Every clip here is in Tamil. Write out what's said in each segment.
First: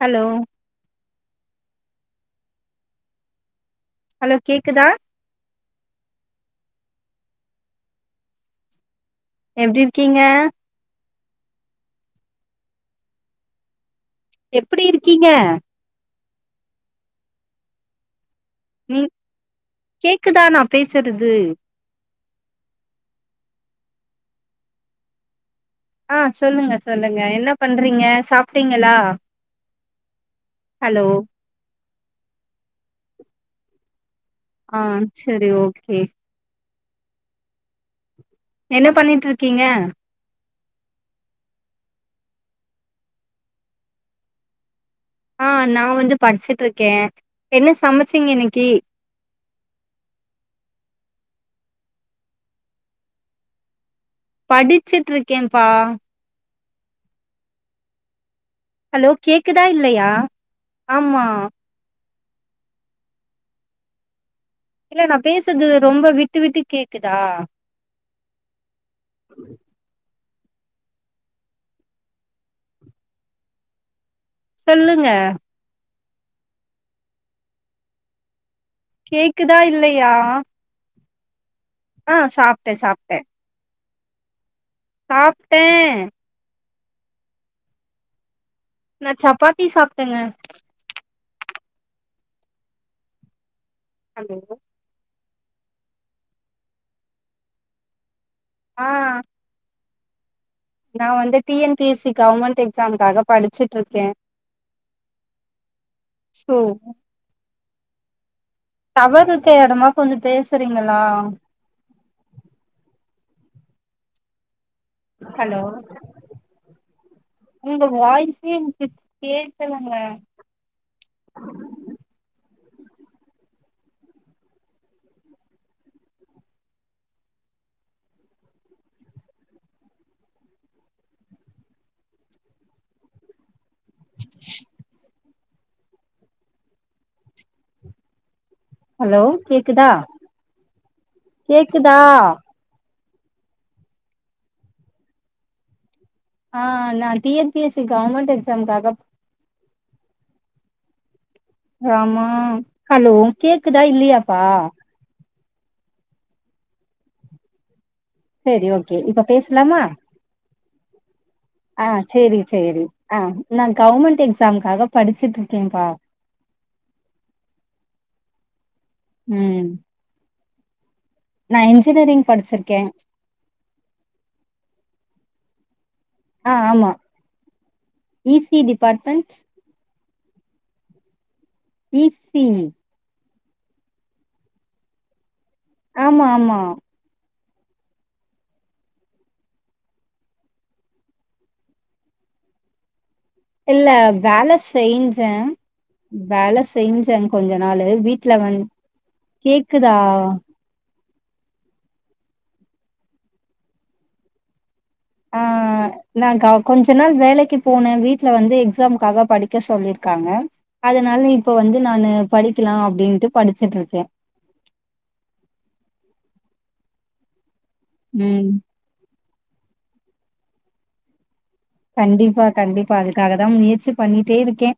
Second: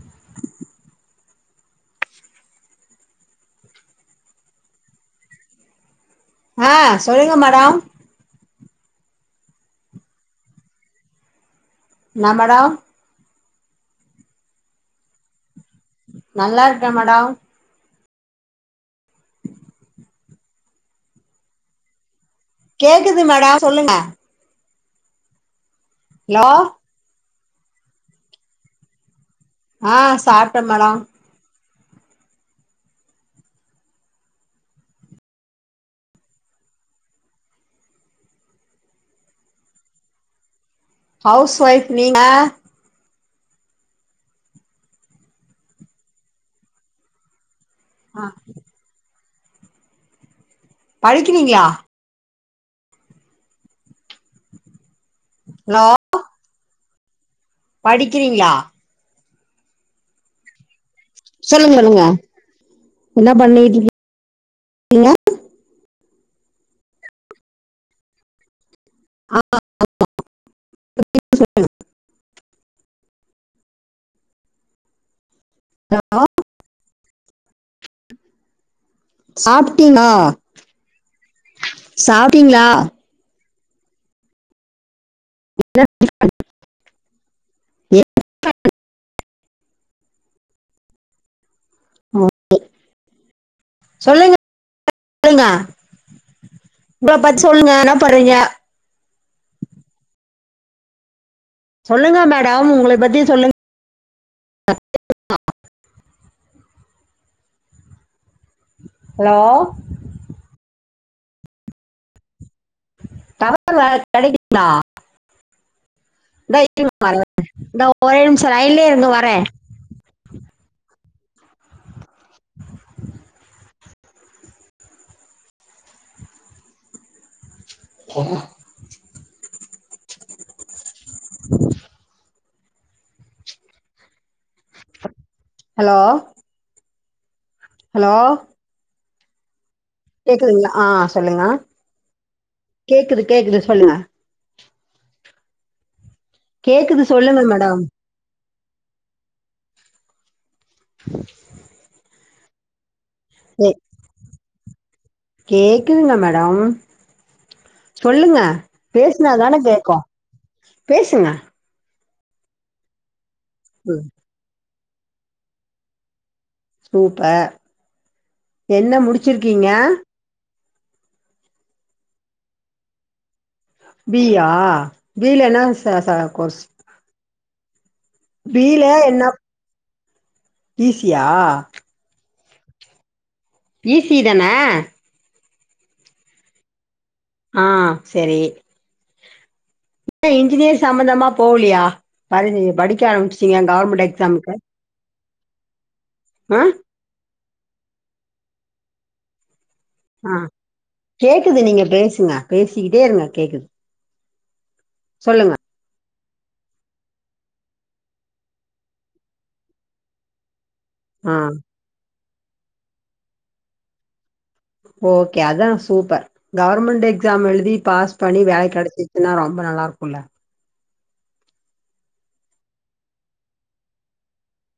ஹலோ ஹலோ கேக்குதா ஆ சொல்லுங்க மேடம் எப்டி இருக்கீங்க என்ன மேடம் எப்பிடி இருக்கீங்க நல்லா இருக்க மேடோ ம் கேக்குதா நா பேசுறது கேக்குது மேடம் சொல்லுங்க ஆ ஹலோ சொல்லுங்க சொல்லுங்க என்ன பண்றீங்க சாப்ட்டீங்களா ஆஹ் சாப்ட்ட மேடோ ஹலோ ஆ செரி ஓகே என்ன பண்ணிட்ருக்கீங்க ஹவுஸ் ஒய்ஃப் நீங்க ஆ நான் வந்து படிச்சுட்ருக்கே என்ன ஆ சமச்சீங்க இன்னிக்கி படிக்கிறீங்ளா படிச்சுட்ருக்கேன்ப்பா படிக்கிறீங்ளா ஹலோ கேக்குதா இல்லையா ஆமா சொல்லுங் சொல்லுங்க என்ன பண்ணிட்ருக்கி இல்ல நான் பேசுறது ரொம்ப விட்டு விட்டு கேக்குதா [inaudible] சொல்லுங்க ஹலோ கேக்குதா சாப்ட்டீங்களா இல்லையா ஆ சாப்ட்டீங்களா சாப்பட்டே சாப் சாப்ட்டே எ [unintelligible] நா சப்பாத்தி சாப்பிட்டேங்க ஓகே சொல்லுங்க ஹலோ சொல்லுங்க உங்களா பத்தி சொல்லுங்க என்ன பண்ணுறீங்க ஆ நா வந்து டிஎன் பிசி சொல்லுங்க கவர்மெண்ட் மேடம் உங்கள பத்தி எக்ஸாம்க்காக சொல்லுங்க படிச்சு இருக்க சோ டவர் ஹலோ இருக்குற இடமா கொஞ்ச பேசுறீங்களா டவர் வேற கிடைக்கலயா ஹலோ வரே உங்க இந்தா ஒரே வாய்சே நிமிஷோ எனக்கு லைன்லயே இருங்க வரே கேகலங்க ஆஹ ஹலோ ஹலோ ஹலோ கேக்குதா கேக்குதுங்களா ஆ சொல்லுங்க கேக்குதா கேக்குது கேக்குது சொல்லுங்க ஆ கேக்குது நா டி சொல்லுங்க N P S madam C government எக்ஸாம்காக ராமா ஹலோ கே கேக்கு தா இல்லியாப்பா கேக்குதுங்க மேடம் சொல்லுங்க செரி ஓகே இப்ப பேசுனா தானே பேசலாமா கேட்கோ பேசுங்க ஆ சரி சரி ஆ நா ம் கவர்மெண்ட் எக்ஸாம்காக படிச்சுட்டு இருக்கே பா சூப்பர் என்ன ம் முடிச்சிருக்கீங்க நா இன்ஜினியரிங் படிச்சிருக்கே பீ இ யா பீ இல என்ன ச ச ஆ கோர்ஸ் ஆமா இ சி பி டிபார்ட்மெண்ட் இ சியா ஈசி இ சிதானே ஆமா ஆமா ஆ சரி இன்ஜினியரிங் சம்பமந்தமா போலையா படிக்க ஆரம்பிச்சிட்டிங்க இல்ல கவர்மெண்ட் வேல எக்ஸாமுக்கு செஞ்சே வேல ஆ செஞ்சே கொஞ்ச நாளு வீட்டுல வந்து கேக்குதா ஆ கேக்குது நீங்க பேசுங்க பேசிக்கிட்டே இருங்க கேக்குது ஆ சொல்லுங்க நா கொஞ்ச நாள் வேலைக்கு போனே வீட்டுல வந்து எக்ஸாம்காக படிக்க சொல்லிருக்காங்க அதனால ஆ இப்ப வந்து நானு படிக்கலா அப்டின்ட்டு படிச்சுட்டு இருக்கே ஓகே அதா சூப்பர் கவர்மெண்ட் எக்ஸா எழுதி பாஸ் பண்ணி ம் வேல கிடைச்சி ன்னா ரொம்ப நல்லா இருக்கும்ல கண்டிப்பா கண்டிப்பா அதுக்காக தா முயற்சி பண்ணிட்டே இருக்கே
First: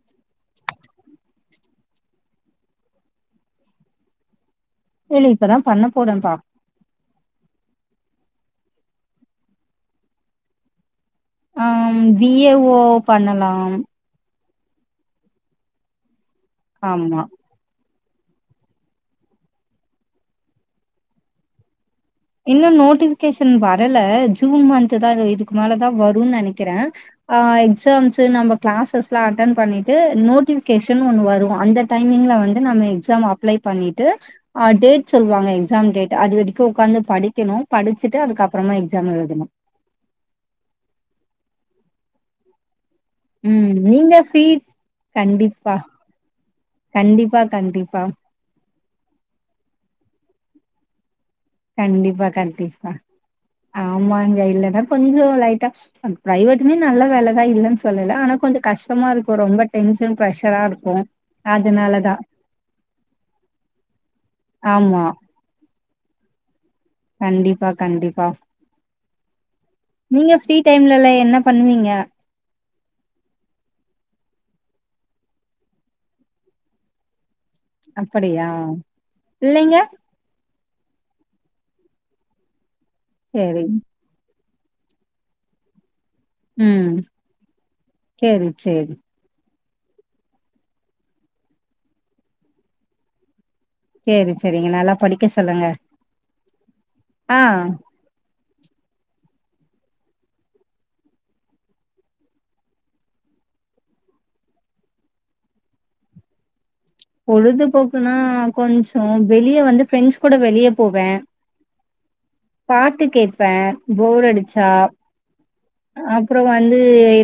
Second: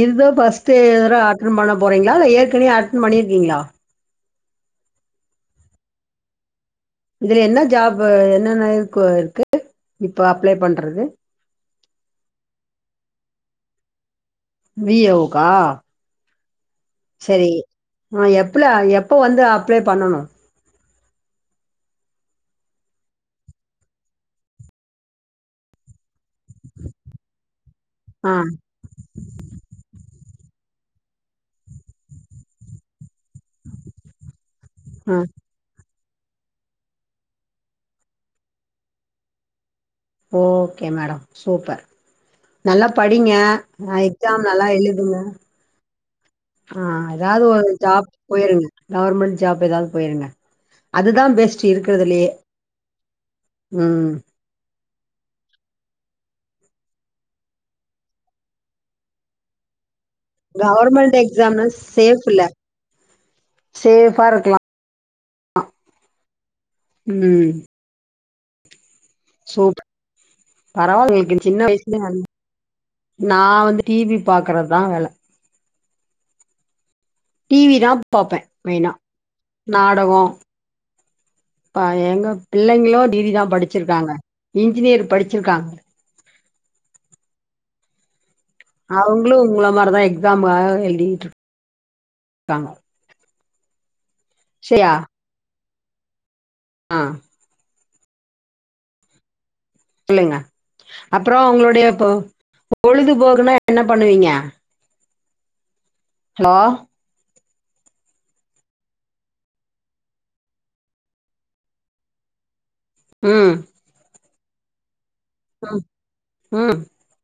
இதுதோ ஃபர்ஸ்ட்டு அட்டென் பண்ண போறீங்களா இல்ல ஏற்கனவே அட்டன் பண்ணியிருக்கீங்ளா இல்ல இல்ல இப்பதா பண்ண போறேப்பா இதுல என்ன ஜாப் என்னென்ன இருக்கு இப்ப அப்ளை பண்றது ஆ பிஏஓ பண்ணலாம் விஒவுக்கா ஆமா சரி எப்புல எப்ப வந்து அப்ளை பண்ணணு இன்னு நோட்டிஃபிகேஷன் வரல ஜூன் மந்த் தா இதுக்கு மேலதா வருன்னு நினைக்கிறே ஆ எக்ஸாம்ஸு ஆ நம்ம கிளாஸஸ் அட்டன் பண்ணிட்டு நோட்டிஃபிகேஷன் ஒன்னு வரு அந்த டைமிங்ல வந்து நம்ம எக்ஸாம் அப்ளை பண்ணிட்டு ஆ டேட் ஆ சொல்லுவாங்க எக்ஸாம் டேட் அது வரைக்கு உக்காந்து படிக்கணு படிச்சுட்டு அதுக்கப்றமா எக்ஸாம் எழுதணு ஓகே மேடம் சூப்பர் நல்லா படிங்க ம் நீங்க ஃப்ரீ எக்ஸாம் நல்லா எழுதுங்க கண்டிப்பா, ஆ கண்டிப்பா, எதாவ்து ஒரு கண்டிப்பா, ஜாப் போயிருங்க கவர்மெண்ட் ஜாப் எதாவ்து போயிருங்க அதுதா பெஸ்ட் கண்டிப்பா இருக்கறதுலயே கண்டிப்பா ம் ஆமாங்க இல்லனா கொஞ்ச லைட்டா பிரைவட்டுமே நல்ல வேலதா இல்லன்னு சொல்லல ஆனா கொஞ்சோ கஷ்டமா இருக்கு ரொம்ப டென்ஷன் பிரஷரா இருக்கு கவர்மெண்ட் எக்ஸாம்னா அதனாலதா சேஃப்ல சேஃபா இருக்கலா ஆமா ம் கண்டிப்பா கண்டிப்பா சூப் நீங்க ஃப்ரீ டைம்லலா பரவாலயே என்ன இப்டி சின்ன பண்ணுவீங்க வயசுலயே நல் நா வந்து டிவி பாக்கறதுதா வேல டிவி தா பாப்பே அப்படியா மெயினா பிள்ளைங்க நாடகோ எங்க பிள்ளைங்களு டிகிரிதா சேரி படிச்சிருக்காங்க இன்ஜினியர் படிச்சிருக்காங்க ம் சேரி சேரி அவங்களு உங்கள மாரி தா எக்ஸாமா எழுதிட்டு இருப்பாங்க சேரி சேரிங்க நல்லா படிக்க சொல்லுங்க ஆஹ் ஆஹ் இல்லங்க அப்புறோ உங்களுடைய பொழுதுபோக்குனா என்ன பண்ணுவீங்க ஹலோ பொழுதுபோக்குன்னா கொஞ்சோ வெளிய வந்து பிரஃரெண்ட்ஸ் கூட வெளிய போவே பா பாட்டு கேப்பே ம் போர் அடிச்சா ம் அப்புறோ வந்து ம்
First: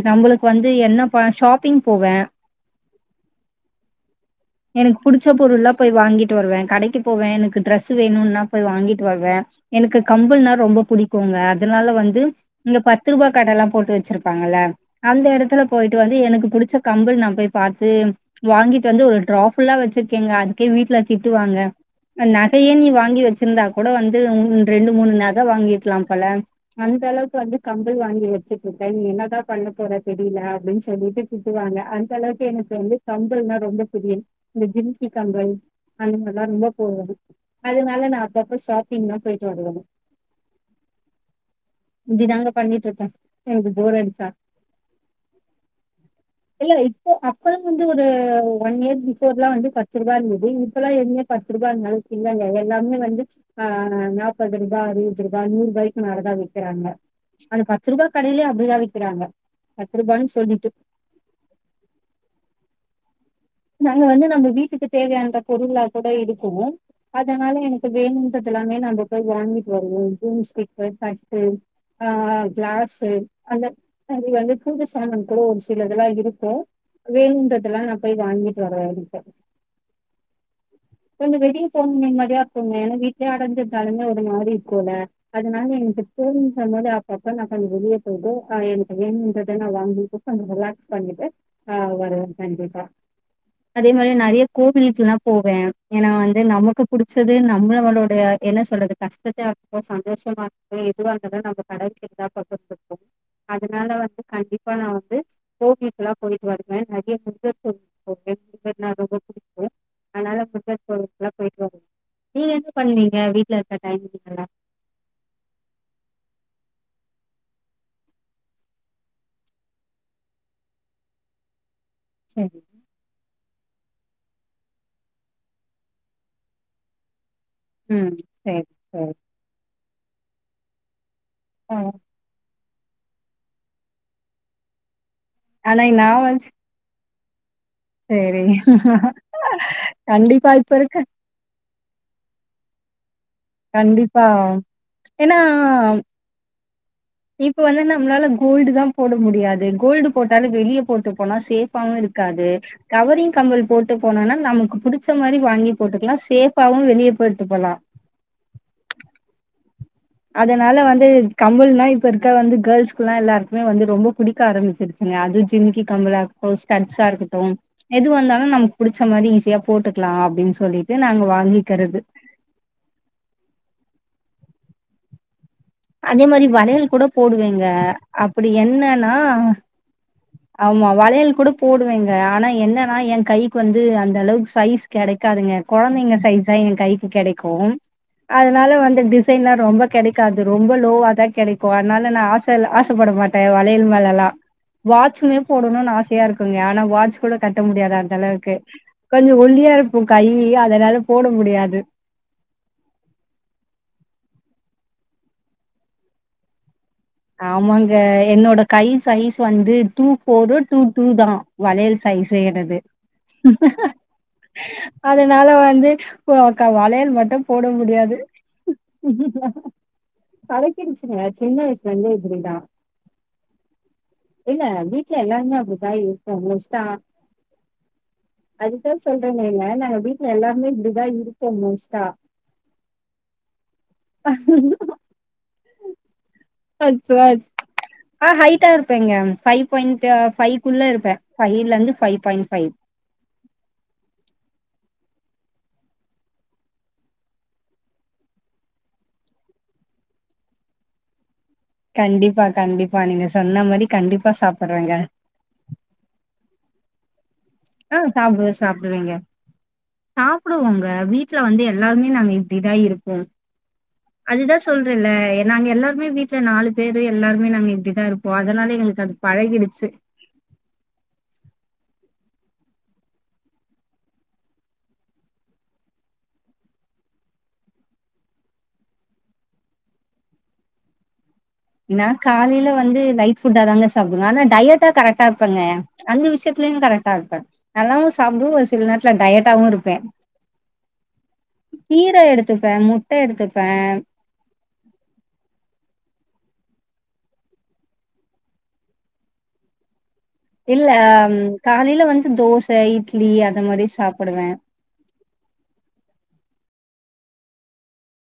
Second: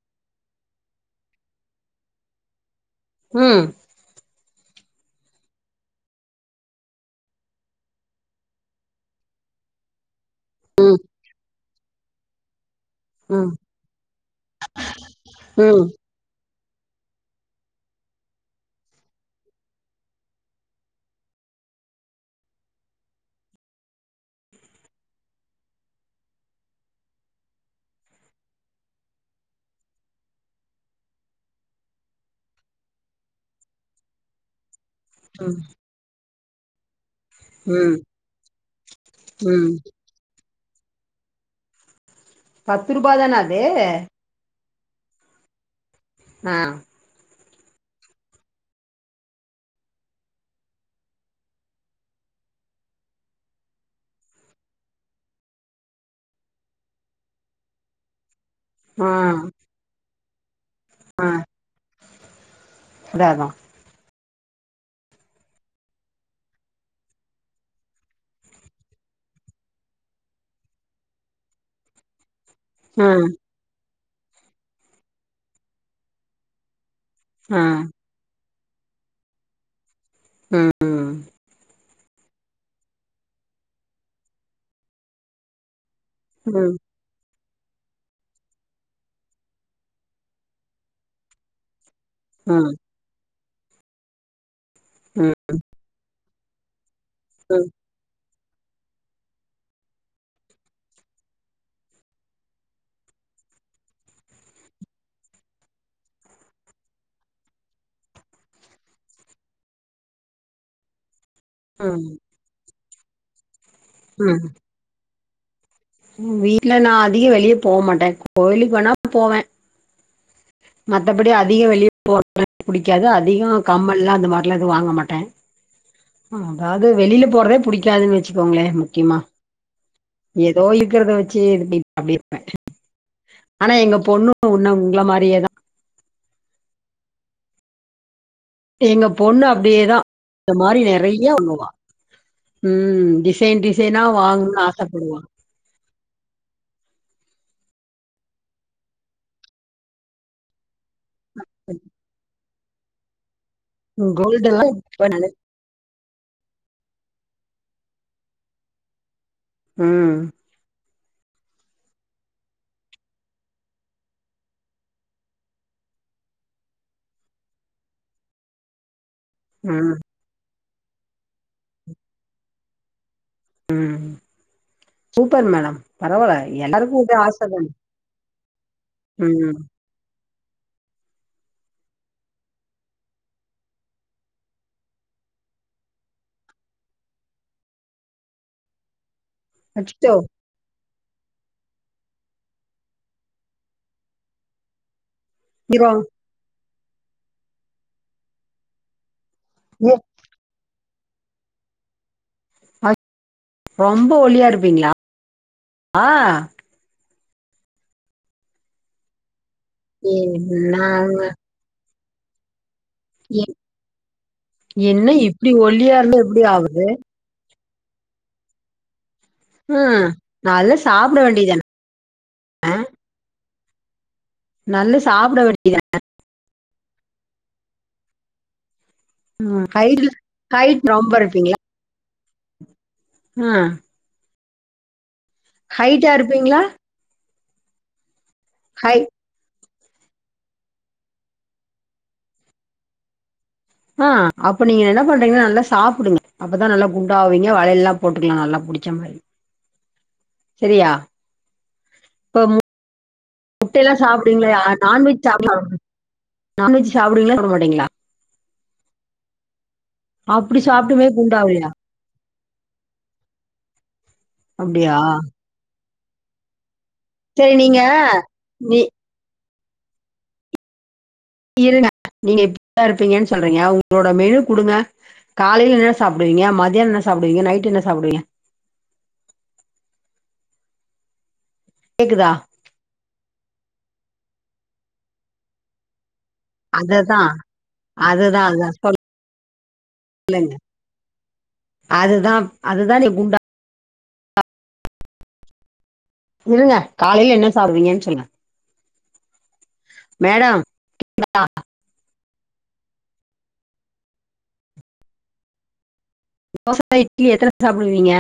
நம்மளுக் வந்து என்ன ப ஷாப்பிங் போவே உம் எனக்கு பிடிச்ச பொருள்ல்லா போய் வாங்கிட்டு வருவே கடைக்கு போவே எனக்கு டிரரெஸு வேணுன்னா போய் வாங்கிட்டு வருவே எனக்கு கம்பள்ன்னா ரொம்ப பிடிக்குங்க அதனால வந்து இங்க பத்துருவா ம் கடல்லா போட்டு வச்சிருப்பாங்கல்ல அந்த எடத்துல ம் போய்ட்டு வந்து எனக்கு பிடிச்ச கம்பள் நா போய் பாத்து வாங்கிட்டு வந்து ஒரு ட்ராஃபுல்லா வச்சிருக்கேங்க அதுக்கே வீட்டுல திட்டுவாங்க நகையே நீ வாங்கி வச்சிருந்தா கூட வந்து உ ரெண்டு மூணு நகை வாங்கிருக்லா போல அந்த அளவுக்கு வந்து கம்பல் வாங்கி வச்சுட்டு இருக்க நீ என்னதா பண்ண போற தெரியல அப்டின்னு சொல்லிட்டு திட்டுவாங்க அந்த அளவுக்கு எனக்கு வந்து கம்பல்னா ரொம்ப புரியன் இந்த ஜிம்கிக் அங்க ம் அங்க எல்லா ரொம்ப போது ம் அதுனால நா அப்பப்ப ஷாப்பிங்லாம் போயிட்டு ம் வருவே இப்டி தாங்க பண்ணிட்டு பத்து இருக்கே ரூபா தான அது எனக்கு போர் அடிச்சா ஆ இல்ல இப்போ அப்றோம் வந்து ஒரு ஒன் இயர் பிஃபோர்லாம் வந்து பத்து ருபா இருந்தது இப்பல்லா எதுமே பத்து ருபாஇருந்தால இல்ல எல்லாமே வந்து ஆஎன்னா பண்றீங்கனா அறுபது ரூபா நூறு ரூபாய்க்கு மேல தா விக்கிறாங்க அது பத்து ரூபாய் கடையிலயே அப்டிதா ஆ வக்கிறாங்க பத்து ரூபானு சொல்லிட்டு ஆ அதாமா நாங்க வந்து நம்ம வீட்டுக்கு தேவையான பொருளா கூட இருக்கு அதனால எனக்கு வேணுன்றது எல்லாமே நம்ம போய் வாங்கிட்டு வருவோம் ஜிம்ஸ்டிக் தட்டு ஆ கிளாஸ் ம் அந்த அது வந்து கூது சாமன் கூட ஒரு சிலதுல்லா இருக்கு ஆ வேணுன்றதெல்லா நா போய் வாங்கிட்டு வர்ற வரைக்கும் ஆ கொஞ்சம் வெளியே போம் நிம்மதியா இருக்குங்க ஏன்னா வீட்லயே அடைஞ்சிருந்தாலுமே ஒரு மாதிரி இருக்கும்ல அதுனால இங்க ஃபோன் ம் பண்ணல அப் அப்ப நாங்க வெளிய போயிட்டோம் அ எனக்கு வேணுங்றத த வாங்கிட் ரிலாஸ் பண்ணிட்டு ஆ வரும் வரும் ம் கண்டிப்பா அதே மாரி நெறைய கோவில் சொன்னா ம் போவேன் ஏன்னா வந்து நமக்கு பிடிச்சது ம் நம்மளளோட என்ன சொல்றது கஷ்டத்தா இருக்கட்டும் சந்தோஷமா இருக்கட்டும் எதுவா இருந்தாலும் நம்ம கடவுள்கிட்டதா பந்து [unintelligible] க்கோம் அதுனால வந்து கண்டிப்பா நா வந்து கோவிலுக்குல்லா நா போயிட்டு வருவேன் நெறைய நெறைய கோவிலுக்கு [unintelligible] ரொம்ப புடிக்கும் அதனால சிவன் கோயிலுக்கு எல்லாம் போயிட்டு வருவேன் ம் நீங்கள் என்ன பண்ணுவீங்க வீட்டல இருக்குற டைமிங் ம் எல்லாம் வீட்ல நா அதிகோ வெளியே போ மாட்டே கோவிலுக்கு போனா போவே மத்தபடி அதிக வெளிய போ சரி க்காது அதிக கம்மால்லா அந்த மாரில்லா வாங்க மாட்டே அதாவது வெளியில போறதே ம் புடிக்காதுன் வச்சுக்கோங்களே சரி சரி முக்கியமா ஏதோ இருக்கிறத வச்சு ஆ, இ அப்டி இருப்பேன் ஆனா எங்க பொண்ணு ஒன்னு உங்கள மாரியேதான் ஆனா இ நா வன்ச் சரிங்க எங்க பொண்ணு அப்டியேதா இந்த இப்ப மாரி இருக்க நெறைய ஒண்ணுவா உம் டிசைன் டிசைனா கண்டிப்பா வாங்கணும்னு ஆசப்படுவா ஏன்னா இப்ப வந்து நம்ளால கோல்டு தா போட முடியாது கோல்டு போட்டாலு வெளிய போட்டு போனா சேஃபாவு இருக்காது கவரிங் கம்மல் போட்டு போனனா கோல்டு எல்லா நமக்கு இப்ப புடிச்ச நென மாரி வாங்கி போட்டுக்கலா சேஃப்பாவு வெளிய போட்டு போலா உம் அதனால வந்து கம்மல்னா இப்ப இருக்க வந்து கேர்ள்ஸ்க்குல்லா எல்லாருக்குமே வந்து ரொம்ப புடிக்க ஆரமிச்சிருச்சு அது ஜிமிக்கி கம்மளா இருக்கட்டும் ஸ்டட்ஸா இருக்கட்டு எது வந்தாலு நமக்கு புடிச்ச மாரி யூஸ் ம் போட்டுக்கலா அப்டினு சொல்லிட்டு நாங்க வாங்கிக்கறது உம் சூப்பர் மேடம் அதே பரவால்ல மாரி வளையல் எல்லாருக்கு கூட இதே ஆச தான போடுவேங்க அப்டி என்னன்னா ம் ஆமா வளையல் கூட போடுவேங்க ஆனா என்னன்னா என் கைக்கு வந்து அந்த அளவுக்கு சைஸ் கெடைக்காதுங்க கொழந்தைங்க சைஸ் தா ஏ கைக்கு கெடைக்கு அதனால வந்து [unintelligible] தேன்னா ரொம்ப அச்சச்சோ கெடைக்காது அது ரொம்ப லோவ தா கெடைக்கு அதனால நா ஆச ஆசப்பட மாட்டே வளையல் மேலல்லா வாட்ச்சு மேரி நீரோ போடணுனு ஆசையா இருக்குங்க ஆனா வாட்ச் கூட கட்ட முடியாது அந்த அளவுக்கு கொஞ்ச ஒல்லியா ஏ இருக்கு கையி அதனால போட முடியாது அ ரொம்ப ஒல்லியா இருப்பீங்ளா ஆ ஆமாங்க என்னோட கை சைஸ் வந்து டூ ஏ ஃபோரு டூ டூ நாங் தா வளையல் சைஸே என்னது எ என்ன அதனால இப்டி வந்து ஒல்லியா இருந்தா எப்டி ஓர்க்கா ஆவுறது வளையல் மட்டு போட முடியாது ம் நல்லா சாப்ட பழக்கிடுச்சுங்க சின்ன வேண்டியதான வயசு லருந்தே இப்டிதா இல்ல நல்லா வீட்ல சாப்ட எல்லாருமே வேண்டியதான அப்டிதா இருப் ஓ மோஸ்ட்டா அதுதா ம் சொல்றனேங்க நாங்க ஹைட்ல வீட்ல எல்லாருமே ஹைட் இப்டிதா ரொம்ப இருப்போ இருப்பீங்களா மோஸ்ட்டா ஆ ஹைட்டா இருப்பீங்ளா [unintelligible] ஆ ஹைட்டா ஹை இருப்பேங்க ஃபைவ் பாயிண்ட்டு ஃபைவ்குள்ள இருப்பே ஃபைவ்லந்து ஃபைவ் பாயிண்ட் ஃபைவ் ஆ அப்ப நீங்க என்ன பண்றீங்கனா நல்லா சாப்புடுங்க அப்பதா நல்லா குண்டாவீங்க வளையல்லா போட்டுக்கலா நல்லா புடிச்ச மாரி செரியா கண்டிப்பா கண்டிப்பா நீங்க சொன்ன மாரி கண்டிப்பா சாப்புட்றேங்க சாப்ட்லா நான்வெஜ் சாப்டுவிங்ளா சாப்ட மாட்டீங்ளா ஆ சாப்டுவே சாப்டுவேங்க அப்டி சாப்டுவோங்க சாப்ட்டுமே வீட்ல வந்து குண்டாவலயா எல்லாருமே நாங்க இப்டிதா இருப்போ அதுதா அப்டியா சொல்றேல்ல நாங்க எல்லாருமே வீட்ல நாலு பேரு எல்லாருமே சரி நாங்க நீங்க இப்டிதா இருப்போ அதனால நீ எங்களுக்கு அது பழகிடுச்சு இருங்க நீங்க இப்டிதா இருப்பீங்கன் சொல்றீங்க உங்களோட மெனு குடுங்க காலைல என்ன சாப்டுவீங்க மத்யான என்ன சாப்டுவீங்க நைட்டு என்ன சாப்டுவீங்க நா கேக்குதா காலைல வந்து லைட் ஃபுட்டா தாங்க சாப்டுங்க ஆனா டயட்டா கரெக்டா இருப்பங்க அந்த விஷ்யத் த்துலயு கரெக்டா அததா இருப்பே நல்லாவு அதுதா சாப்டு ஒரு அதா சில நேரத்ல டயட்டாவு இருப்பே சொல்லுங்க கீர அதுதா எடுத்துப்பே அதுதா நீ முட்ட குண்டா எடுத்துப்பே இருங்க காலைல என்ன சாப்டுவீங்கன் சொல்லுங்க மேடம் இல்ல காலைல வந்து தோச இட்லி அத மாரி சாப்புடுவே தோச இட்லி எத்தன சாப்டுவீங்க